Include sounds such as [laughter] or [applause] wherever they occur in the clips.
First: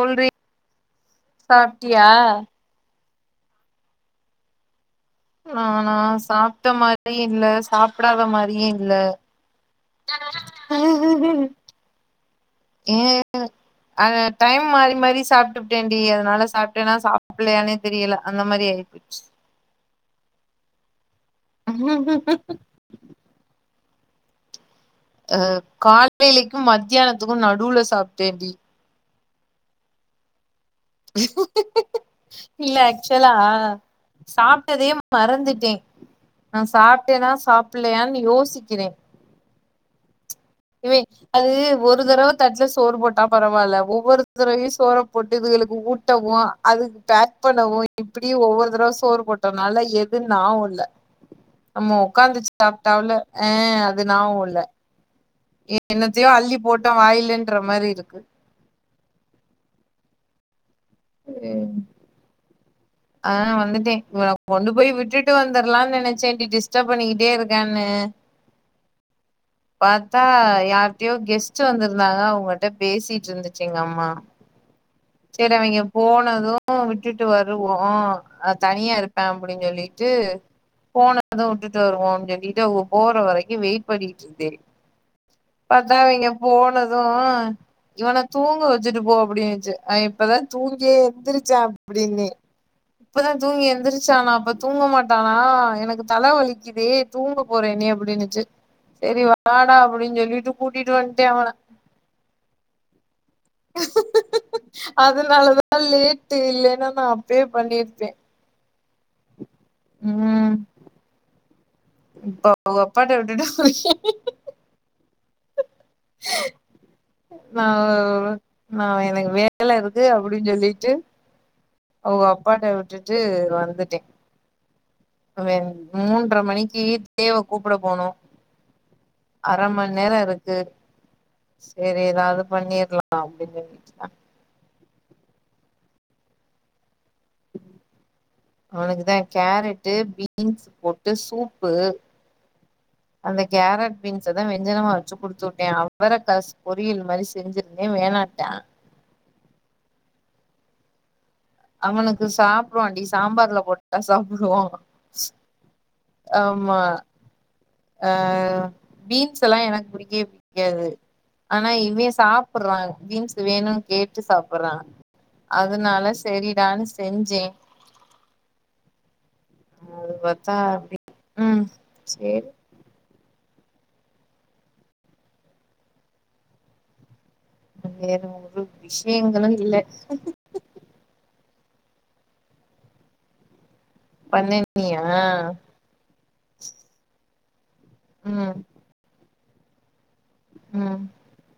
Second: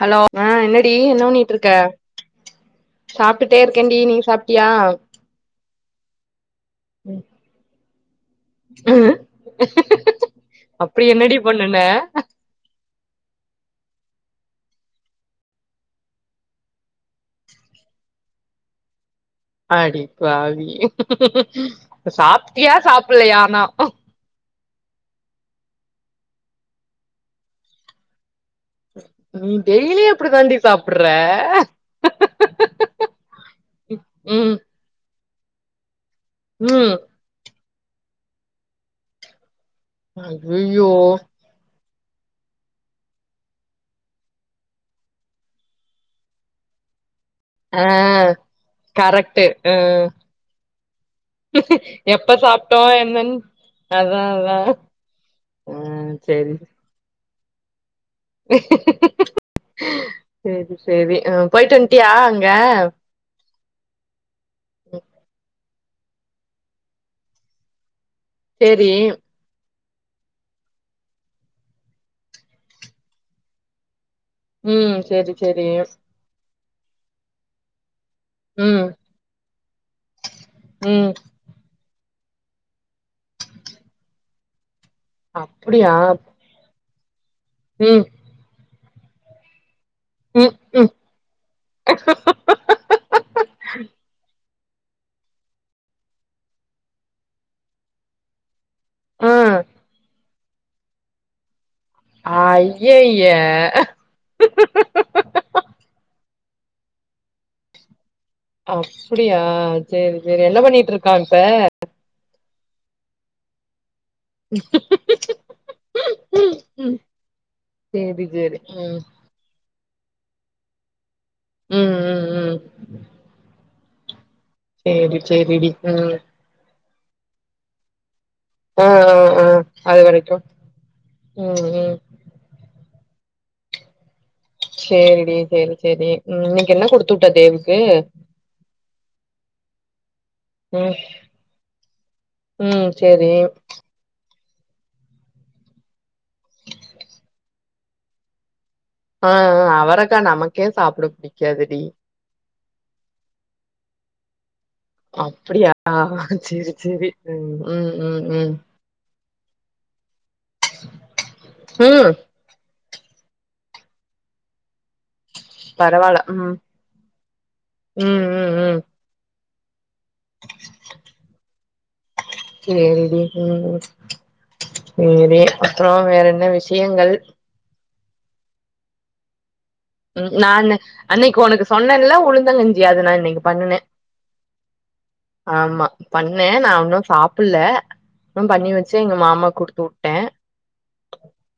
Hello ஆ என்னடி என்ன பண்ணிட்டு இருக்க சாப்ட்டியா சாப்பிட்டுட்டே இருக்கேன்டி நீங்க சாப்ட்டியா நானா சாப்ட்ட மாதிரி இல்ல சாப்பிடாத மாதிரி இல்ல ஏன் இல்ல என்ன ஏ அ டைம் மாறி மாறி சாப்ட்டுபுட்டேன்டி அதுனால சாப்பிட்டேன்னா சாப்படலயானே தெ தெரியல அந்த மாதிரி ஆய்போச்சு அடிப்பாவி சாப்ட்டியா சாப்பலையா ஆனா அப் அ காலையிக்கு மத்தியானத்துக்கு நடுல சாப்பிட்டேண்டி உ டெய்லி அப்படி தாண்டி சாப்டுற இல்ல ஆக்சுவலா ம் சாப்ட்டதே மறந்துட்டே நா ம் சாப்பிட்டேன்னா சாப்பலையான்னு யோசிக்கிறே அய்யயோ இவ அது ஒரு தடவ தட்ல சோறு போட்டா பரவாயில்ல ஒவ்வொரு தடவையு சோறு போட்டு இதுங்களுக்கு ஊட்டவு அதுக்கு ப்படவு ஆ இப்படி ஒவ்வொரு தடவை சோறு கரெக்ட்டு ஆ போட்டதுனால எதுன்னு ஞாவோ இல்ல நம்ம எப்ப உக்காந்து சாப்ட்டோ சாப்பிட்டால என்னன்னு ஆ அது அதா நாவு அதா இல்ல ஆ என்னத்தையோ சேரி அள்ளி போட்டு வாய்லன்ற மாதிரி இருக்கு சேரி சேரி போய்ட்டு வன்ட்டியா அங்க ஆ வந்துட்டே கொண்டு போய் விட்டுட்டு வந்துடலான்னு நெனைச்சேன்டி டிஸ்டர்ப் பண்ணிக்கிட்டே இருக்கான்னு சேரி பாத்தா யார்ட்டையோ கெஸ்ட் வந்திருந்தாங்க அவங்கிட்ட பேசிட்டு இருந்துச்சு எங்க அம்மா ம் சேரி செரி சேரி அவிங்க போனது விட்டுட்டு வருவோ ஆ ம் தனியா இருப்பே அப்டின்னு சொல்லிட்டு ம் போன அத விட்டுட்டு வருவோன்னனு சொல்லிட்டு உங்க போற வரைக்கு வெயிட் பண்ணிட்டு இருந்தே அப்டியா பாத்தா அவிங்க போனது ம் இவன தூங்க வெச்சுட்டு போ அப்டின்னுச்சு ஆ இப்பதா ம் ம் தூங்கியே எந்திரிச்ச அப்டின்னே இப்பதா தூங்கி எந்திரிச்சான்னா அப்ப தூங்க மாட்டானா எனக்கு தல வலிக்குதே தூங்க போறேனே அப்டின்னுச்சு செரி ஆ வாடா அப்டின்னு சொல்லிட்டு கூட்டிட்டு வந்துட்டே அவனா அய்யய்ய அதனாலதா லேட்டு இல்லன்னா நா அப்பயே பண்ணி இருப்பே அப்படியா சேரி சேரி ம் என்ன பண்ணிட்டு இருக்கா இப்ப இப்ப அவுக அப்பாட்ட விட்டுட்டு வந்திருக்க [inaudible] [unintelligible] சேரி சேரி ம் வேல இருக்கு அப்டின்னு சொல்லிட்டு ம் ம் அவங்க ம் அப்பாட்ட விட்டுட்டு வந்துட்டே சேரி சேரிடி [unintelligible] ம் மூன்றர மணிக்கு தேவ்வ கூப்ட போனு ஆ ஆ ஆ அர மண் அது நேரோ வரைக்கு இருக்கு ம் ம் சேரி ஏதாவது பண்ணிறலா அப்டின்னு சொல்லிட்டுதா சேரிடி சேரி சேரி ம் இன்னிக்கி என்ன குடுத்து விட்டா தேவ்க்கு அவனுக்குதா கேரட்டு பீ பீன்ஸ் ம் போட்டு சூப்பு ம் சேரி அந்த கேரட் பீன்ஸ்சதா வெஞ்சனமா வெச்சு குடுத்து உட்டே அவரக்கா பொரியல் மாரி செஞ்சிருந்தே வேணான்ட்டா ஆ ஆ அவரக்கா நமக்கே சாப்பிட புடி அவனுக்கு சாப்பிடுவான்டி சாம்பார்ல போட்டா தா சாப்பிடுவா அவ அப்பிடியா செரி செரி ம் ம் ஆ ம் ம் பீன்ஸ் எல்லா எனக்கு புடிக்கவே புடிக்காது ஆனா இவ ம் சாப் சாப்ட்றா பீன்ஸ் வேணுனு கேட்டு சாப்ட்றா அதனால பரவால்ல ம் செரிடான்னு செஞ்சே ம் ம் ம் அது பத்தா அப்டி ம் சேர் சேரி ம் சேரி அப்புறோ வேற என்ன விஷயங்கள் வேற ஒரு விஷயங்களு இல்ல ம் நா அன் அன்னைக்கு உனக்கு சொன்னேன்ல்ல உளுந்தங்கஞ்சி அது நா இன்னிக்கி பண்ணுனே பண்ணனியா ஆமா பண்ணே நா உன்னு சாப்பில்ல [unintelligible] ம் பண்ணி வெச்சே எங்க மாமா குடுத்து வுட்டே ம்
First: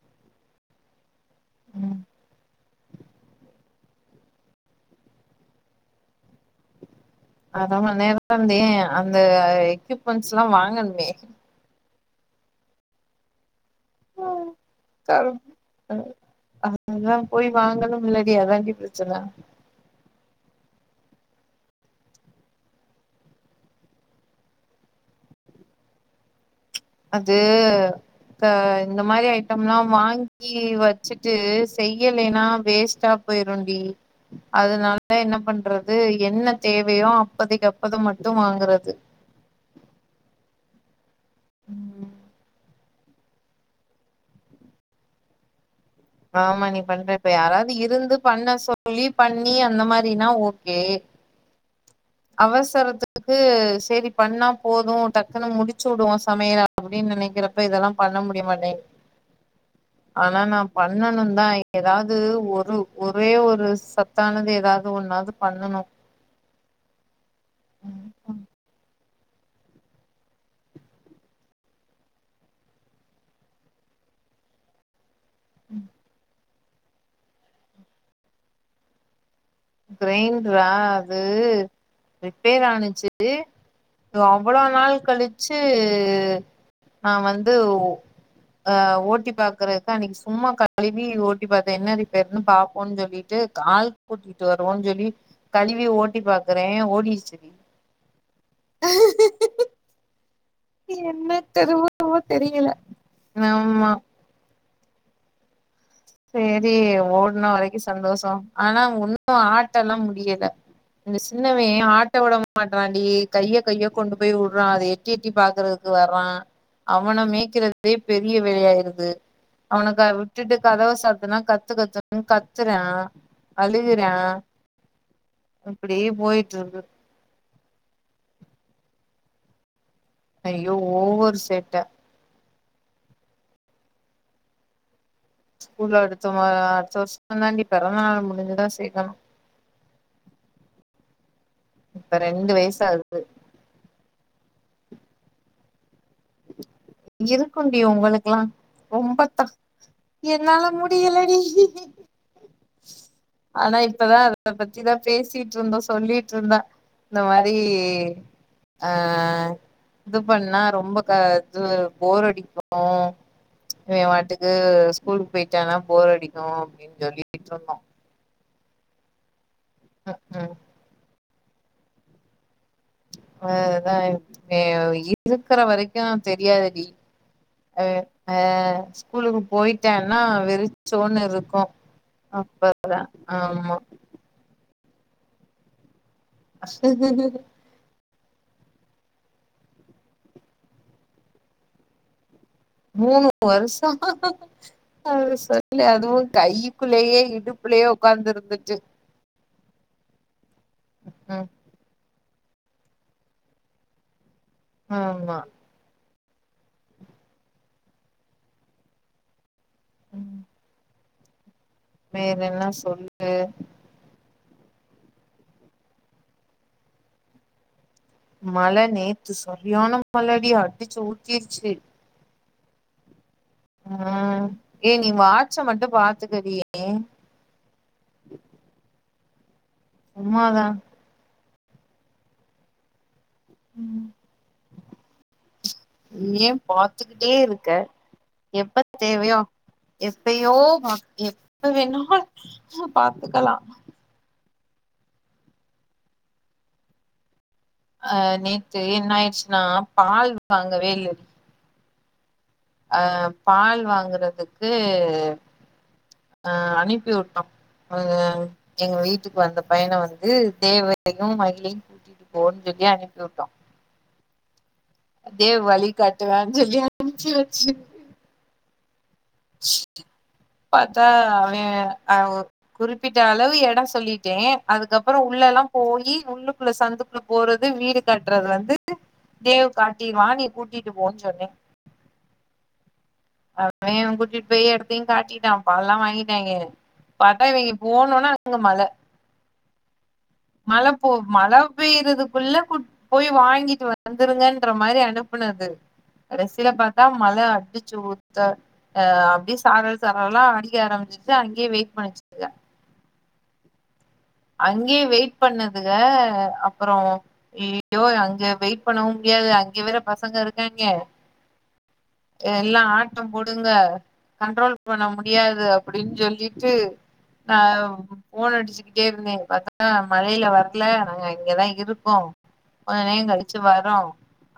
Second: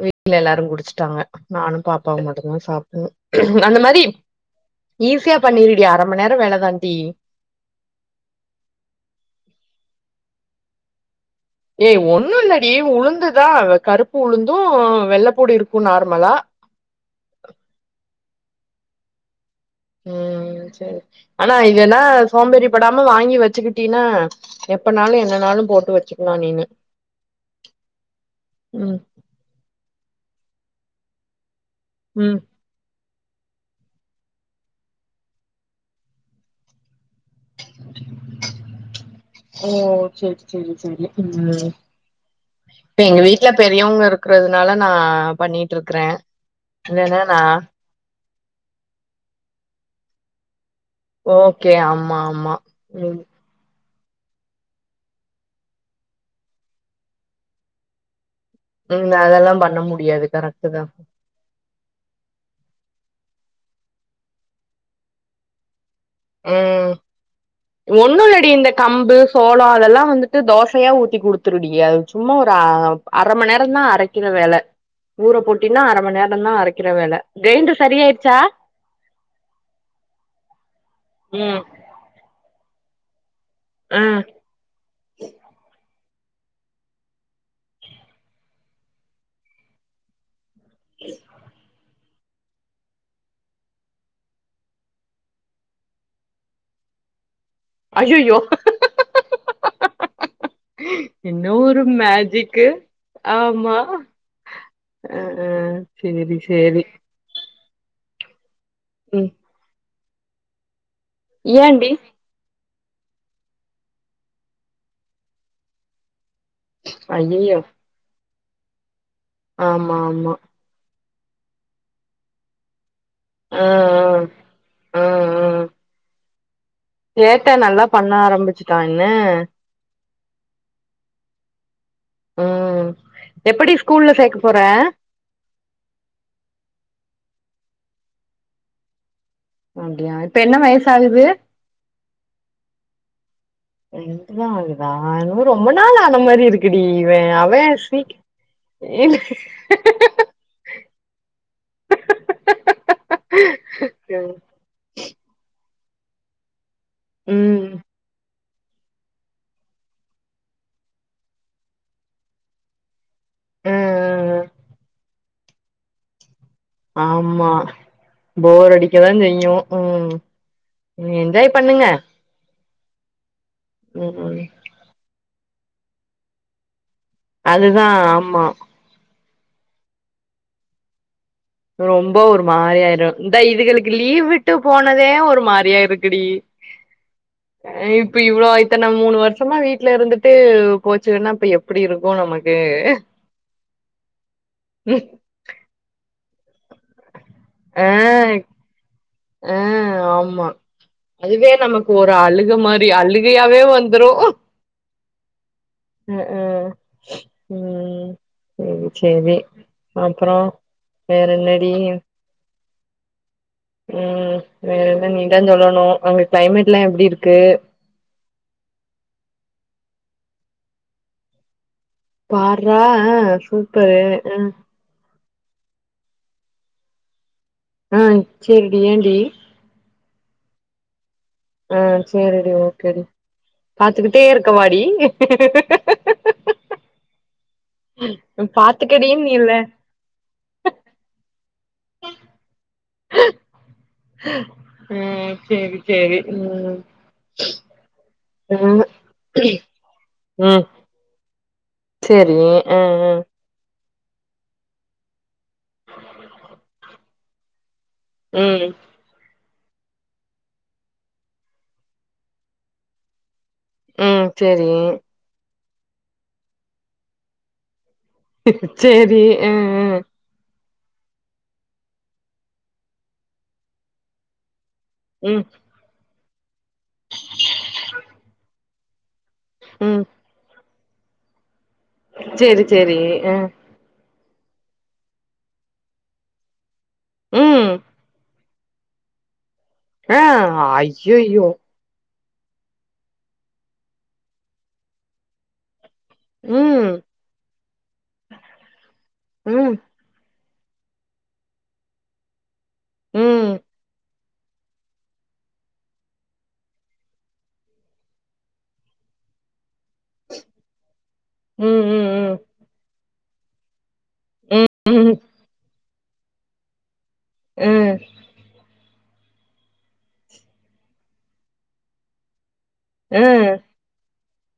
வீட்ல எல்லாரு குடிச்சட்டாங்க நானு ம் பாப்பாவு மட்டுதா சாப் அந்த மாரி ஈஸியா பண்ணிருடி அர மண் நேர வேலதான்ட்டி அர மண் நேரந்தே அந்த எக்யூப்மெண்ட்ஸ் எல்லா வாங்கணுமே ஏய் ஒண்ணு இல்லடி உளுந்துதா கருப்பு உளுந்து கரும வெள்ளப்பூடு இருக்கு நார்மலா அதா போய் வாங்கனும்லடி அதாண்டி பிரச்சன ம் செரி அனா இதென்னா சோம்பேறி படாம வாங்கி வெச்சுக்கிட்டீன்னா எப்பனாலு என்னனாளு போட்டு வெச்சுக்கலாம நீனு அது க ம் இந்த மாரி ஐட்டம்லா வாங்கி வக் ச்சுட்டு ம் செய்யலைன்னா வேஸ்ட்டா போயிருண்டி அதனாலா என்ன பண்றது என்ன தேவையோ அப்பதைக்கு அப்பத மட்டும வாங்கறது ஓ செரி செரி செரி ம் இப்ப எங்க வீட்ல பெரியவங்க இருக்கறதுனால நா பண்ணிட்டு இருக்கற ஆமா நீ பண்ற இப்ப யாராவது இருந்து பண்ண சொல்லி பண்ணி அந்த மாரினா ஓகே ஓகே ஆமா ஆமா ம் அவசரத்துக்கு சேரிப் பண்ணா போது டக்குன்னு முடிச்சுவுடுவோ சமையல அப்படின் நெனைக்கறப்ப இதல்லா பண்ண முடியமாட்டிங் ம் அதல்லா பண்ண முடியாது கரெக்ட்டுதா நானுந்தா எதாது ஒரு ஒரே ஒரு சத்தானது எதாவது ஒன்னாவது பண்ணணு ம் ம் ஒன்னுள்ளடி இந்த கம்பு சோளா அதெல்லா வந்துட்டு தோசையா ஊத்தி குடுத் த்துருடிய சும்மா ஒரு அ அர மண்நேரந் தா அரைக்கிற வேல ஊரப் போட்டினா அர மண்நேரந்தா அரைக்கற வேல கிரைண்டர் சரி ஆயிடுச்சா கிரைண்டரா அது ம் ரிப்பேர் ஆனுச்சு அ இவ்வளோ நாள் கழிச்சு நா வந்து அ ஓட்டி பாக்கறக்கு அன்னைக்கு சும்மா க கழுவி ஓட்டி பாத்த என்ன ரிப்பேருன்னு பாப்போன்னு சொல்லிட்டு கால் கூட்டிட் ட்டு வருவோன்னு சொல்லி கழுவி ஓட்டி பாக்கறே ஓடிருச்சி டி அய்யய்யோ என்ன ஒரு தெருமோ மேஜிக்கு தெரியல ஆமா அ அ சேரி ஓடுன வரைக்கு சந்தோஷம் ஆனா ஒன்னு ம் ஆட்டலா முடியல இந்த சின்னவே ஏன்டி ஆட்ட உடம் மாட்டறான்டி கைய கைய கொண்டு போய் உடுறா அத எட்டி எட்டி பாக்கறதுக்கு வர்றா அவன ஐயையோ மேய்கறதே பெரிய வேலையாயிருது ஆமா அவனுக்கா ஆமா விட்டுட்டு கதவ சாத்துனா கத்து கத்துனு கத்துறா ஆ அழுகறா ஆ ஆ ஆ அப்படியே போயிட்டு இருக்குது சேட்ட நல்லா பண்ண ஆரம்பிச்சுட்டா என்ன ஐய்யோ ஓவர் சேட்ட அ எப்படி ஸ்கூல்ல சேக்க போற ஸ்கூல்ல அடுத்த வா அடுத்த வருஷ தாண்டி பெறந்த நாள் முடிஞ்சுதா சேக்கணு அப்படியா இப்ப என்ன வயசாகுது இப்ப ரெண்டு வயசாகுது ரெண்டு தா ஆகுதா என்னமோ ரொம்ப நாள் ஆன மாரி இருக்குடி இவ அவ சீக் இல்ல ரொம்பத்தா என்னால முடியல டீ அதா இப்பதா அது அத பத்திதா பேசிட்டுருந்தோ சொல்லிட்ருந்தா இந்த மாரி ம் அ இது பண்ணா ரொம்ப க இது போரடிக்கு ஆ ஆ இவாட்டுக்கு ஸ்கூலுக்கு போயிட்டானா போர் அடிக்கு அப்டின்னு ஆம்மா சொல்லிட்ருந்தோ போர் அடிக்கதா செய்யு ம் நீ என்ஜாய் பண்ணுங்க அ அதா ம் இருக்குற வரைக்கு தெரியாதுடி அது தா அ ஆ ஆமா ஸ்கூலுக்கு போயிட்டனா வெறிச்சோன்னு இருக் ரொம்ப ஒரு மாரியாயிரு இந்த ஆமா இதுகளுக்கு லீவ் விட்டு போனதே ஒரு மாரியா இருக்குடி அ இப்ப இவ்ளோ இத்தன மூணு வருசமா வீட்ல இருந்துட்டு போச்சுகனா அப்ப எப்டி இருக்கு நமக் மூணு வருஷோ அத சொல்லு அதுவு கைக்குள்ளயே இடுப் புள்ளயே உக்காந்து இருந்துட்டு அ ஆமா ம் அதுவே நமக் ஒரு அழுக மாரி அழுகையாவே வந்துரு ஆமா அ அ ம் செரி செரி அப்பறோ வேற என்னடி வேறென்னா சொல் அ ம் வேற என்ன நீதா சொல்லணு அங்க கிளைமேட் எல்லா எப்டி இருக்கு மழ நேத்து சரியான மழ டி அடிச்சி ஊத்திருச்சு பார்ரா அ சூப்பரு அ ம் ஏ நீ வாச்ச மட்டு பாத்துக்கடி அ சேரிடி ஏன்டி சும்மாதா அ சேரி டி ஓகேடி பாத்துக்கிட்டே இருக்க வாடி ஏ பாத்துக்கிட்டே இருக்க எப்ப பாத்துக்கடின்னு தேவையோ அப் இல்ல எப்பயோ வா எப்ப வேணாலு பாத்துக்கலா ம் சேரி சேரி ம் அ நேத்து ம் என்ன ஆயிடுச்சுனா பால் வாங்கவே இல்லடி செரி அ பால் வாங்குறதுக்கு ஆ அனுப்பி வுட்டோ அது ம் எங்க வீட் ட்டுக்கு வந்த பையன வந்து தேவையு மகிழையு கூட்டிட்டு போன் சொல்லி அனுப்பி வுட்டோ ம் செரி தேவ் வழி காட்டுவான் சொல்லி அனுப்ச்சு வச்சு சேரி அ அ பாத்தா அவெ அ குறிப்பிட்ட அளவு எடோ சொல்லிட்டே அதுக்கப் அப்பற உள்ள ம் எல்லா போயி உள்ளுக்குள்ள சந்துக்குள்ள போறது வீடு கட்டுறதுலந்து து தேவ் ம் காட்டிருவா நீ கூட்டிட்டு போன் சொன்னே சேரி சேரி அ அவெ கூட்டிட்டு போய் எடத்தையு காட்டிட்டா பால்லா வாங்கிட்டாங்க பாத்தா ம் இவங்க போனோன அங்க மழ ஆ மழ போ ஐயையோ மழ பேயறதுக்குள்ள வுட் போய் வாங்கிட்டு வந்துருங்கன்ற மாரி அனுப்புனது கடைசில ம் பாத்தா மழ அடிச்சு ஊத்த அ அப்டியே ம் சார சாரல் சாரலா அடிக்க ஆரம்பிச்சிருச்சி அங்கயே வெயிட் பண்ணிச்சிக ம் அங்கயே வெயிட் பண்ணுதுக அப்பறோ அய்யோ அங்க வெயிட் பண்ணவு முடியாது அங்க வேற பசங்க இருக்காங்க ம் ம் ம் எல்லாம் ஆட்டம் போடுங்க கண்ட்ரோல் ம் பண்ண முடியாது அப்டின்னு சொல்லிட்டு அ ம் ஃபோன் அடிச்சு ட்டே இருந்த பாத்தா மழையில வரல நாங்க இங்கதா இருக்கோம் கொஞ்ச நேரம் ம் கழிச்சு வர் றோம்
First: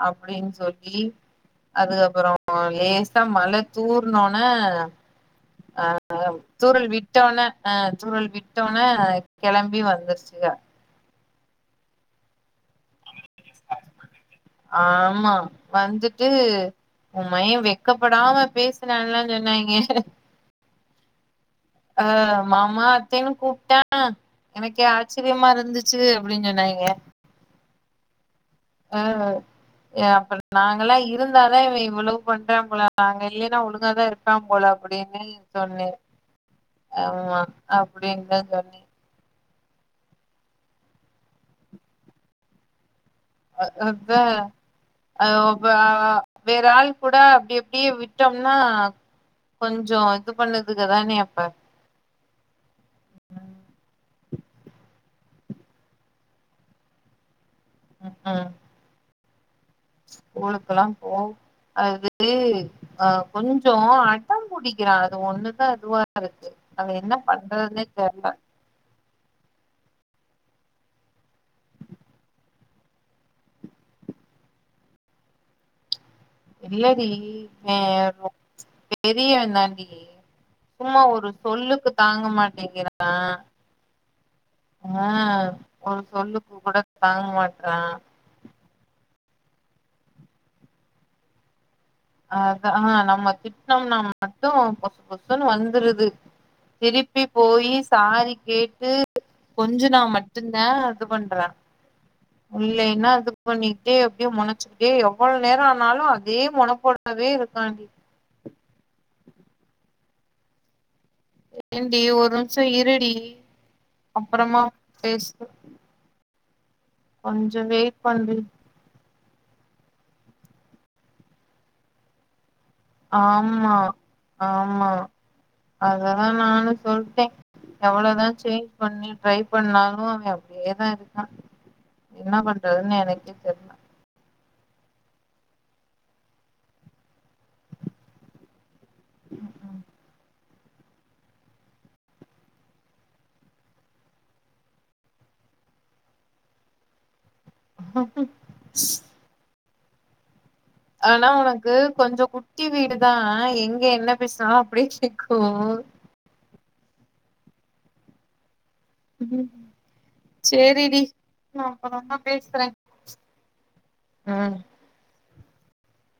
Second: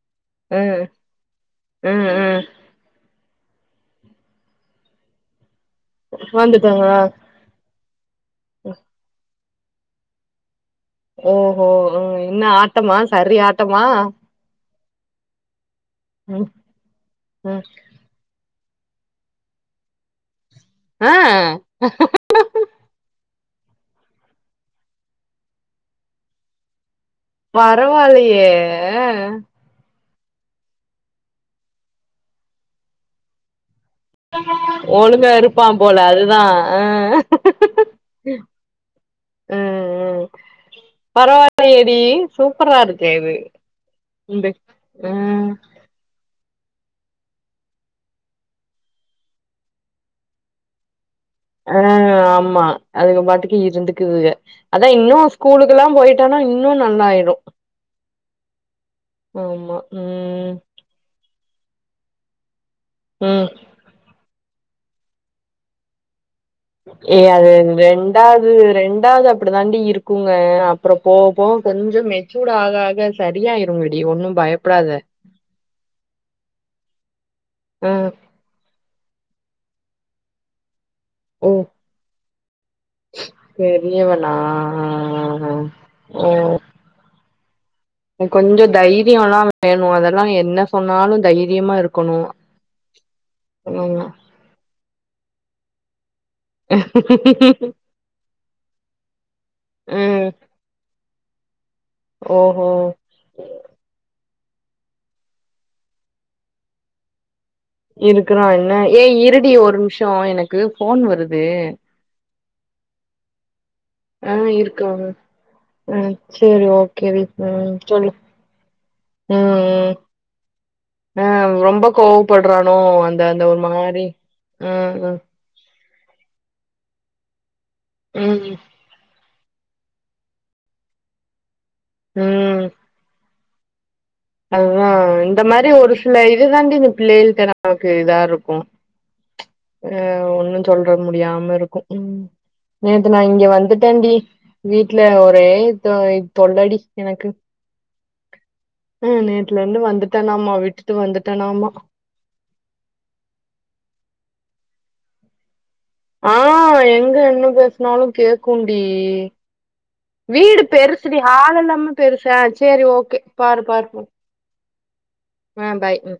அப்டின்னு ம் சொல்லி ம் அதுக்கப்பறம் லேஸ் மழை தூர்னோன ஆ தூரல் வந்துட்டாங்களா விட்டோன அ தூரல் விட்டோன கெளம்பி வந்துருச்சுக ஓஹோ ஹோ என்ன ஆட்டமா சரி ஆட்டமா ஆமா வந்துட்டு ம் ம் உன்மையன் வெக்க ப்படாம பேசுரான்லாம் சொன்னாயிங்க ஆ அ மாமா அத்தேன்னு கூப்ட்டான் எனக்கே ஆச்சரியமா இருந்துச்சு அப்டின்னு சொன்னாயிங்க பரவால்லியே ஆ அப்ப நாங்கல்லாம் இருந்தாதா இவன் இவ்ள பண்றான் போல நாங்க இல்லைன்னா ஒழுங்காதா இருக் ஒழுங்கா இருப்பான் போல அதுதான் ஹ ஆமா அப்டின்னுதா சொன்னே பரவாயில்லயேடி சூப்பரா இருக்கே இது இந்த ம் [unintelligible] வேற ஆள் கூட அப்படி அப்டியே விட்டோம்னா கொஞ்ச இது பண்ணுதுக்கு தானே அப்ப ஆ ஆமா அது பாட்டுக்கு இருந்துக்குதுக அதா இன்னும் ஸ்கூலுக்கல்லா போயிட்டானா இன்னு நல்லாயிடும் ம் ஆமா ம் ஸ்கூலக்கல்லாபோம் அதுக்கு அ ம் கொஞ்ச கொஞ்ச அடம் புடிக்கறா அது ஒண்ணுதா அதுவா இருக்கு அது என்ன ஏய் அது பண்றதுன்னே தெர்ல ரெண்டாவது ரண்டு ரெண்டாவது அப்படி தாண்டி இருக்குங்க அப்பறம் போபோக கொஞ்ச மெச்சூட் ஆக ஆக சரியாயிருங்கடி ஒன்னும் பயப்படாத இல்லடி அ. இவன் ஒ பெரிய அண்ணண்டி சும்மா ஒரு ஓ! சொல்லுக்கு தாங்க மாட்டங்கறா பெரியவனா? அ ஆ ஒரு சொல்லுக்கு கூட தாங் மாற்றா கொஞ்ச தைரியம்ல்லாம் வேணும் அதெல்லாம் என்ன சொன்னாலும் தைரியமா இருக்கு அதா நம்ம திட்டனோம்னா ஆமா. மட்டு பொசு பொசுன்னு வந்துருது திருப்பி போயி சாரி கேட்டு கொஞ்சுனா ம். மட்டும் தா இது பண்றான் ஓஹோ! இல்லேன்னா அது இது பண்ணிட்டே எப்டியோ மொனச்சுக்கிட்டே எவ்ள நேரம் ஆனாலும் அதே மொனப்போடவே இருக்காண்டி இருக்குறான் என்ன ஏ இருடி ஒரு நிம்ஷம் எனக்கு ஃபோன் வருது டி ஒரு நிம்ஷம் இருடி ஆ அப்பறமா இருக்காங்க பேசு ஆ சரி ஓ ஓகே வை கொஞ்சோ ம் வெயிட் சொல்லு பண்றி ம் ம் ஆ ரொம்ப கோவம் பட்றானோ அந்த அந்த ஒரு ஆமா மாரி ஆமா ம் ம் அததா நானும் சொல்ட்டேன் எவ்ளவதா செ ம் பண்ணி ட்ரை பண்ணாலு அவ அப்டியே தா இருக்கா என்ன பண்றதுன்னு எனக்கே தெர் அதா இந்த மாரி ஒரு சில இது தாண்டி இந்த பிள்ளைகள்டா நமக்கு இதாருக்கு. அ ஒன்னு சொல்றது முடியாம இருக்கு ம். நேத்து நா இங்க வந்துட்டன்டி. வீட்ல ஒரே இ தொ இ‌ தொள்ளடி எனக்கு. [unintelligible] நேத்லந்து வந்துட்டானாமா விட்டு ஆனா உனக்கு கொஞ்சோ குட்டி வீடுதா எங்க என்ன பேசுனாலு அப்டியே கேக்கு. அ எங்க என்ன பேசுனாலு கேக்குன்டி. வீடு சேரிடி பெருசுடி ஹால் நா எல்லாமே அப்பறமா பெருசு ஆ பேசுறே சேரி ஓகே பாரு பாரு பாரு. ம். ஆ பாய் ம்.